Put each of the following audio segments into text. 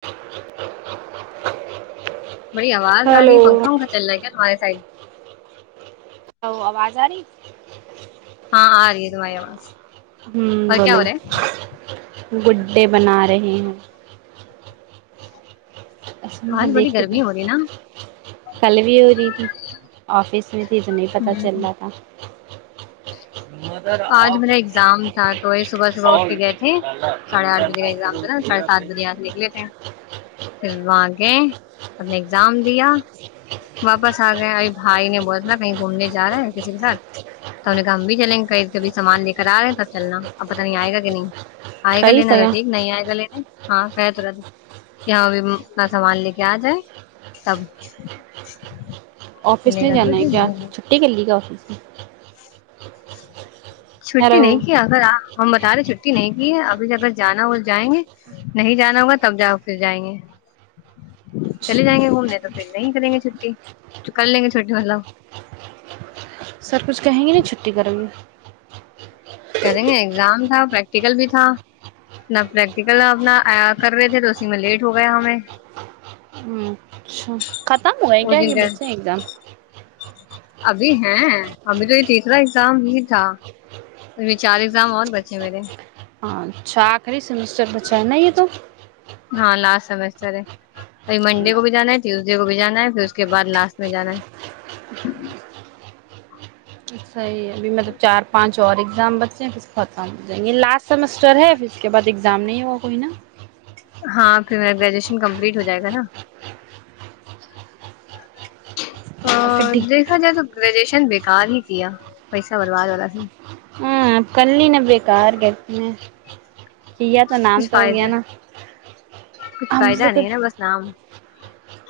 [inaudible] بڑی آواز آ رہی ہلو ہے پنکھا ونکھا چل رہا کیا تمہارے سائڈ ا آواز آ رہی ہاں آ رہی ہے تمہاری آواز ہوں اور کیا بولو ہو رہا ہے گڈے بنا رہے ہیں اسس وہاں آج بڑی دیکھ کے گرمی ہو رہی نا کل بھی ہو رہی تھی آفس میں تو نہیں پتا ہوں چلتا تھا ا ا ا آج میرا ایگزام تھا تو وہی صبح صبح اٹھ کے گئے تھے ساڑھے آٹھ بجے کا ایگزام تھا نا ساڑھے سات بجے آ کے نکلے تھے پھر وہاں گئے اپنے جام دیا واپس آ گئے اب بھائی نے بتنا کہیں گھومنے جا رہے ہیں کسی کے ساتھ تو ان نے کہا ہم بھی چلیں گے قری کبھی سامان لے کر آ رہے ہیں تب چلنا اب پت نہیں آئے گا کہ نہیں آئے گا کہی لینا تھا سگا ٹھیک نہیں آئے گا لینے ہاں کہ تو رہ کہ ہاں اب اپنا سامان لے کے آ جائے تب آفس لے نہیں گا تو جانا ہے ٹھیک کیا نہیں چھٹی کر لیے گے آفس میں اچ اچ چھٹی نہیں کی اگرپ ہم سارے چھٹی نہیں کی ہے ابھی اگر جانا ہو تو جائیں گے نہیں جانا ہوگا تب جاؤ پھر جائیں گے چلے اچھا جائیں گے گھومنے تو پھر نہیں کریں گے چھٹی تو کر لیں گے چھٹی مطلب سر کچھ کہیں گے نہیں چھٹی کریں گے کریں گے ایگزام تھا پریکٹیکل بھی تھا نہ پریکٹیکل اپنا کر رہے تھے تو اسی میں لیٹ ہو گیا ہمیں گے اچھا ختم ہوئے اس کیاگ دن کا بچے ایگزام ابھی ہیں ابھی تو یہ تٹیکرا ایگزام ہی تھا ا چار ایگزام اور بچے میرے ہاں اچھا آخری سیمیسٹر ب چ ہےنا ہے تو ہاں لاسٹ سمیسٹر ہے اب منڈے کو بھی جانا ہے ٹیوزڈے کو بھی جانا ہے پھر اس کے بعد لاسٹ میں جانا ہے کہ صحیح ابھی مطلب چار پانچ اور ایگزام بچے ہیں پ خت ہو جائیں گے لاسٹ سمسٹر ہے پھر اس کے بعد ایگزام نہیں ہوا کوئی نا تو میرا گریجویشن کمپلیٹ ہو جائے گا نا پھر ا دیکھا جائے تو گریجویشن بھی کار ہی کیا پیسہ برباد والا س ہاں کلین بیکا آار گت میں یا تو نام کچھ تو ہو گیا فائدہ نا کچھ ہم سے فائدہ تو نہیں کوئی ہے نا بس نام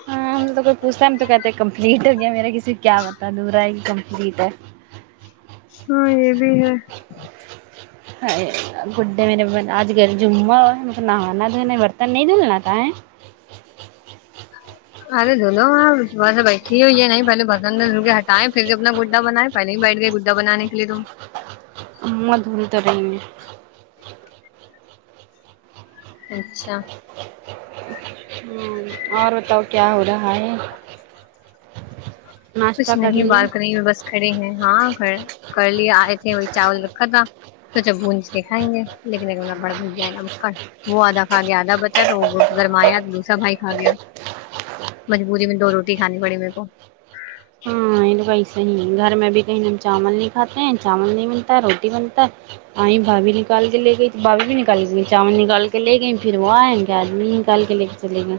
ہاں ہم سے تو کوئی پوچھتا ہے تو کہتے کمپلیٹ ہو گیا میرا کسی کیا بتا دورا ہے کہ کمپلیٹ ہے ہاں یہ بھی ہے گڈے میرے ب اج کل جا ہو مطل نانا تونے برتن نہیں دولنا ت ارے دولو آپ سے بیٹھی ہوئی ہے نہیں پہلے بسن کے ہٹائے پھر سے اپنا گڈا بنائے پہلے بھی بیٹھ گئے گڈا بنانے کے لیے ت ا م دھول تبن میں اچھا اور بتاؤ کیا ہو رہا ہے ناشتہ کچھ کر نہیں لیا بالکنی میں بس کھڑے ہیں ہاں کڑ کر لے آئے تھے وہی چاول رکھا تھا سوچا بھج کے کھائیں گے لیکن ایک میرا بڑا بھیا ہے نا مکڑ وہ آدھا کھا گیا آدھا بچا تو وہ گرمایا دوسرا بھائی کھا گیا مجبوری میں دو روٹی کھانی پڑی میرے کو [inaudible] لو ب صی گھر میں بھی کہیں ن ہم چاول نہیں کاتے چاول نہیں بنتا روٹی بنتا ہے آئ بھابھی نکال کے لے گئی بھبھی بھی نکال کے گ چاول نکال کے لے گئی پھر وہ آئیں گے آدمی نکال کے لے کے چلے گئے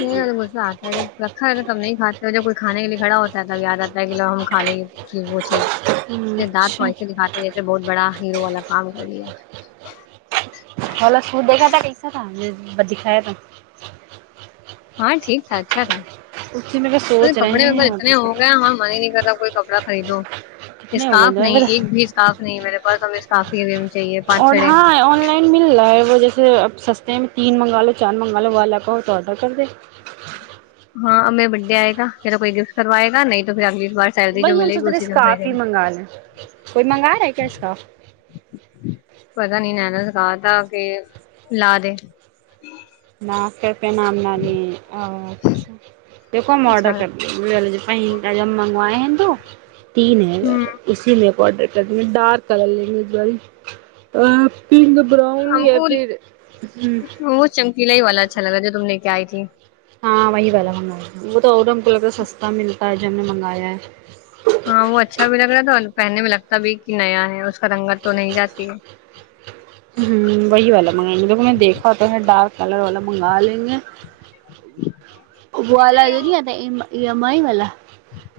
نہیں غصہ آتا ہے جب رکھا ہو تو ہے تب نہیں کھاتے جب کوئی کھانے کے لیے کھڑا ہوتا ہے تب یاد آتا ہے کہو ہم کھا لیز وہ گئے چیز دانت تو اچھا ایسے دکھاتے جیسے بہت بڑا ہیرو والا کام کر لیا ک سو دیکھا تھا کہیسا تھا ب دکھا ہے تھا ہاں ٹھیک تھا اچھا تھا اسی میں ارے سوچ رہے کپڑے و ہیں اتنے آڈر کا ہو گئے ہم من ہی نہیں کرتا کوئی کپڑا خئی دو کتنے ہو گئے اسکاف دو نہیں ایک بتا بھی اسکاف نہیں میرے پ ہم سافھی اور ہاں آن لائن مل رہا ہے وجیسے اپ سستے میں تین منگا لو چار منگوا لو وہا کا ہو تو آڈر کر دیں ہاںیر بڈے آئے گ پیرا کوئی گفٹ کروائے گ نہیں تو پھر آگ وہی ہم سدرے اسکاف ہی منگا لے کوئی منگا رہا ہے کیا اسکاف پتا نہیں نا سکھا تھا کہ لا د ن کر پہ نام نہ لی ا دیکھو ہم آڈر اچھا کر لے پہ کا جم منگوائ تو تین ہےار ہوں اسی میں یں ڈارک کلر لیں گے ایک ب پنک براؤن ہم یا کو پھر ہ اچا لگا کیا آئی تھی ہاں وہی والا ہونا وہ تو اورنگ کو ل کا سستا ملتا ہے ج ہم نے منگایا ہے ہاں وہ اچھا بھی لگ رہا تھا پہننے میں لگتا بھی کہ نیا ہے اس کا رنگت تو نہیں جاتی ہے ہ وہی والا منگائیں گے م لے میں نے دیکھا ہوتا ہے ڈارک کلر ول مگ آالیں ابوالا جو نہیںیا ای ایم آئی والا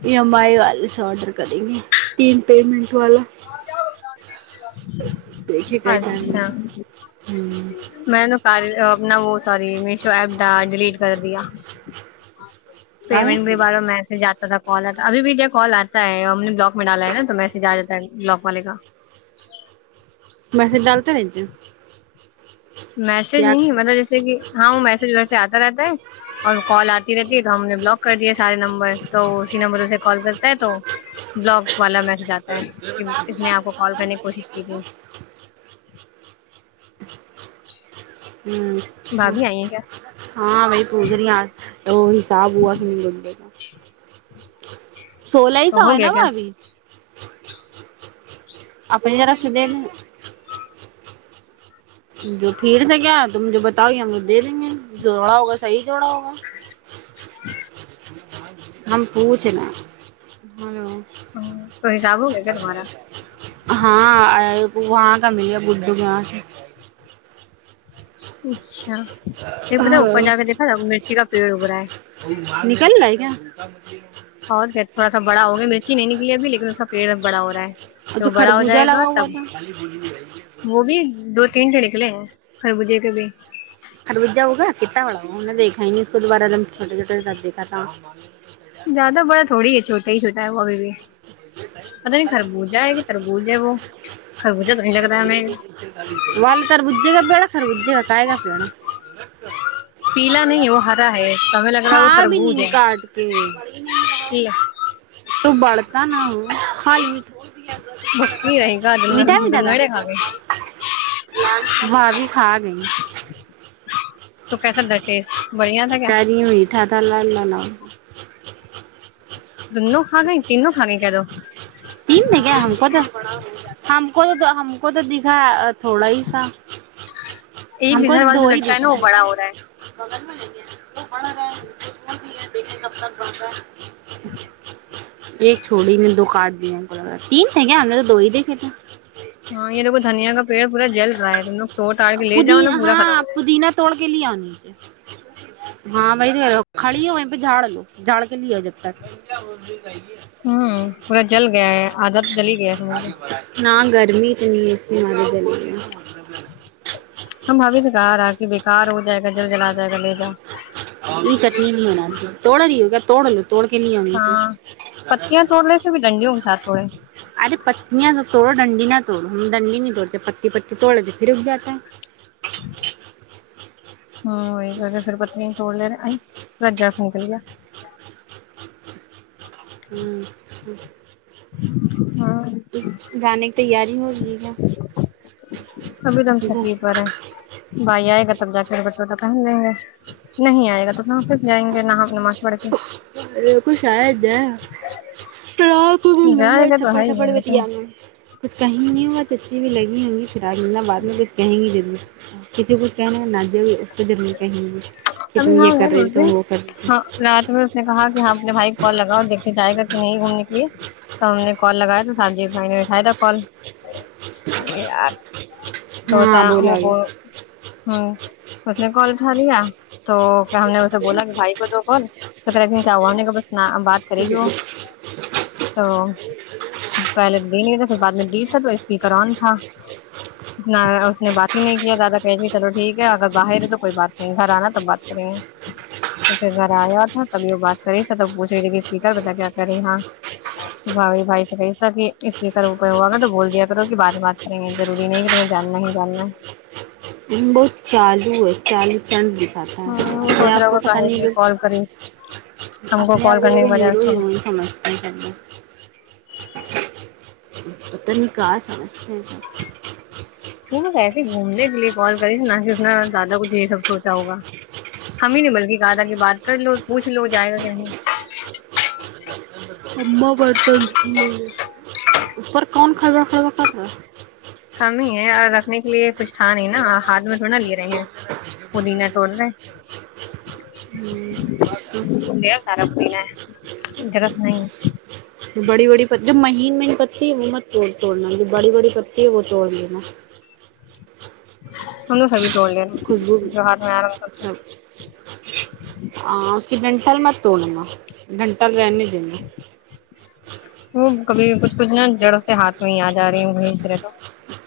یہ امائی والال آڈر کریں گے تین پیمنٹ والا دیکھیے کیسا ہے اچھا مجھے ہوں میں نے ک نا وہ سی میشو ایپ د ڈیلیٹ کر دیا کاہے پیمنٹ کے بار میسج آتا کال آتا ابھی بھی ج کال آتا ہے ہم نے بلاک م ڈالا ہےا تو میںسے جااتا بلاک والے کا ویسے ڈالتے یے جی میسج نہیں مطلب جیسے کہ ہاں وہ میسج گھر سے آتا رہتا ہے اور کال آتی رہتی ہے تو ہم نے بلاک کر دیا سارے نمبر تو اسی نمبر سے کال کرتا ہے تو بلاک والا میسج آتا ہے کہ اس نے آپ کو کال کرنے کی کوشش کی تھی [inaudible] ہمم اچھا بھابھی آئی ہیں کیا ہاں بھائی پوج رہی آج تو وہ حساب ہوا کہ نہیں گڈے کا [inaudible] سولہ ہی تو سو یے ہو نا گیا کیا بابی اپنی را س د جو پھر سے کیا ت مجھے بتاؤ دے دیں گے جوڑا ہوگا صحیح جوڑا ہوگا ہم پوج نا ہلو ہمم تو حساب ہو گ کیا تمہارا ہاں وہاں کا ملیا بج کہ یہاں سے اچھا اچھا یہ پتا اوپر ہاں جا کے دیکھا تھا مرچی کا پیڑ ہوگ رہا ہے نکل رہا ہے کیا بہ تھوڑا سا بڑا ہو گیا مرچی نہیں نکلی ابھی لیکن اس کا پیڑ بڑا ہو رہا اور ہے وہ جو بڑا ہو خربوزہ جائے گا لگا ہوا تب تھا وہ بھی دو تین سے نکلے ہیں خر مھے کبھی خربو جا ہوا کتا والا وہا ہم نے دیکا ہی نہیں اس کو دوبارہ ل چھوٹے چھوٹے ساتھ دیکا تھا زیادہ بڑا تھوڑی ہے چوٹا ہی چھٹا ہے وہ ابھی بھی پتا نہیں خربوجہ ہے کہ تربوج ہے وہ خربوزہ تو نہیں لگ رہا ہے میر بیڑا خر گ جے گا کاائے گا پان پیلا نہیں ہے وہ ہرا ہے تو ہمیں لگ رہا ہے کھا وہ بھی تربوز ن ہے کاٹ کے تو بڑ [unintelligible] بھکی رہے گا میٹھا میٹھا تھا دنڑے کھا گئے ہاں جی کھا گئی تو کیسا تھا ٹیسٹ بڑھیا تھا کیا کہہ رہی [inaudible] دونوں کھا گے تینوں کان گ کہ دوو تین میں گ ہم کوتا ہم کو تو ہم کو تو دکھا تھوڑا ہی سا ایک ہم گ کو گھر تو والا جو لڑکا ہے نا وہ بڑا ہو رہا ہے گیا بڑھ رہا ہے بھی دیکھے کب تک بتا ہے ا ا ا ایک چھوڑی نے دو کاٹ تین س آ نے تو دہ د کھیتے ہاں یہ د دنیا کا پیڑ پورا جل رہا ہے تم لو پودین ہاں پودینہ توڑ کے لی آ ہاں کڑی ہ پ جھاڑ لو جھاڑ کے لیا جب ت ہوں پورا جل گیا ہے آدھا تو جل ہی گیا ہے سمجھ گرمیت نہیں س ہمار ج ج ہم بھوی سکا رہا کہ بےیکار ہو جائے گا جل جلا جائے گا لے جاؤ یہ چٹنی بھی منا توڑ رہی ہو گا توڑ ل توڑ کے نہیں آی ہاں پتیاں توڑنے سے بھی ڈنڈیوں کے ساتھ توڑے ارے پتنیاں سب توڑو ڈنڈی نہ دنڈی نہیں توڑتے پتی پی توڑ تھ پھر اگ جاتا ہے ہ ہوں وہ بہ پھر پت توڑ لے رہا رججا سے نکل گیا ہوں جی اچ گانے کی تیاری ہو رہی ہے گا ابھی توم چتی پر ہے بھائییا ہے تب جا کر بٹوٹا پہن لیں گے نہیں آ گا تو ہم پھر جائیں گے نہ ہم معاس بڑکے ارے ک شا جائے ٹراک کو گ ل گے جائے اور گا تو چپڑ ہے ہی تھھپڑ ہے بھی لیکن تیانا کچھ کہیں نہیں ہوگا چچی بھی لگی ہووںگی پا بعد میں بس کہیں گی جرور کسی کچھ کہنے نا د گ اس کو ضرور کہیں گے ابھی ہاں ہے روز دن ہاں رات میں اس نے کہا کہ ج یہاں اپنے بھائی کال لگا دیکھنے جاہائے گا کہ نہیں گھومنے کے لیے تو ہم نے کال لگایا تو ساحب جی بھائی نے بٹھایا تھا کال یار تھوڑا ہاں بولاوے است نے کال اٹھا لیا تو ہم نے اسے بولا بھائی کو تو فون تو کریکن کیا ہوانے گا بس بات کرے گی وہ تو پہلے نہیں پھر بع میں ڈ تھا تو اسپیکر آن تھا اس نے بات ہی نہیں کیا دادا کہ چلو ٹھیک ہے اگر باہر ہے تو کوئی بات نہیں گھر آنا تو بات تو پھر گھر آیا تھا تبھی وہ بات کریب پوچ رہ تھے کہ اسپیکر بتا کیا کر رہے ہاں تو بھی بھائی سے کہ تھا کہ اسپیکر اپ ہوا کر تو بول دیا کرو کہ بع میں بات کریں گے روری نہیں کہ تمہیں جاننا ہی جاننا ہے ہم بہت چالو ہے چالو چن د ہاں وہ اپنے سوچ آپ رہا کو ہوگا پتہ نہیں ب کاہے کال کری ہم اپنے آپ کال کو کرنے ل کے بجائے ہیرو اس کو ہیرو ہی سمجھتے ہیں پے پت نہیں کہ س وہ ب ایسے گھومنے کے لیے کال کری نہ کہ انا زیادہ کچھ یہ سب سوچا ہوگا ہم ہی نہیں بلکہ کہدا کی بات کر لو پوچھ لو جائے گا کہ نہیں اا برتن اوپر کون کھرا خھا کر رہا ہے ہے اور رکھنے کے لیے کچھ تھا نہیں نا ب ہاتھ میں تال تھوڑا لیے رہیں بری گے سکیا م کر سکیا د سارا بتی ن رت نہیں بڑی بڑی پ مہین میںہین پتی ہے وہ مت توڑ توڑنا جو بڑی بڑی پتی ہے وہ توڑ لینا م سو دوڑ لین خوشبو جو ہات میں آرام تھا تھا سب کہ ڈنٹل م توڑنا ڈنٹل رہنے وہ کبھی کچھ کھنا جڑ سے ہاتھ میں ہی آ جا رہی ہ بھیچ رہے تو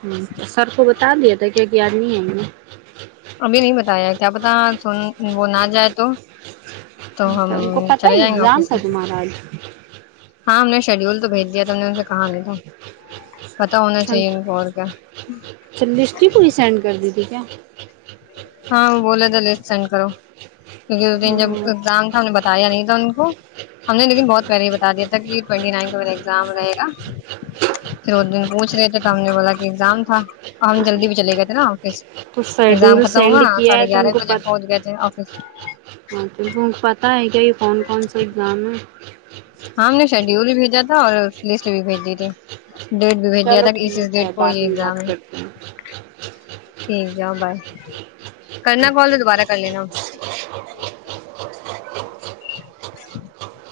ہ سر کو ب ہٹا دیا تھا کیا کہ آدمی ہے ہم اب بھی نہیں بتایا کیا پتا س وہ نہ جائے تو تو ہم ا ان کو پتہ چلے جائیں گے ایگزام آفس تھا سے تمہارا آج ہاں ہم نے شیڈیول تو بھیج دیا تھا ہم نے ان سے کہا نہیں تھا پتا ہونا اچ چاہیے ان کو اور کیا اچھا لسٹ ہی پوری سینڈ کر دی ٹھیک ہے ا ا ہ [unintelligible] ہاں وہ بول تو لسٹ سینڈ کرو کیونک اس دن جب ہوں ایگزام تھا انہ نے بتایا نہیں تھا ان کو ہم نے لیکن بہت پہلے ہی بتا دیا تھا کہ ٹینٹی نائن کا میرا ایگزام رہے گا پھر وہ دن پوچ رہے تھے تو ہم نے بولا کہ ایگزام تھا ہم جلدی بھی چلے گئے تھے نا تو ایگزام شیڈیول خ سینڈ کیا ہے تو ان کو پ آفس ہاں ان کو ان کو پتا ہے کیا یہ کون کون سا جام ہے آم شیڈیول بھی بھیجا تھا اور لسٹ بھی بھیج دیی تھی ڈیٹ بھی بھیج دیا چلو تھا کہ اس اس ٹھیک ڈیٹ ہے کو یہ بعد میں ایگزام بات ہے کرتے ہیں ٹھیک ہے بائے کرنا کال تو دوبارہ کر لینا [inaudible]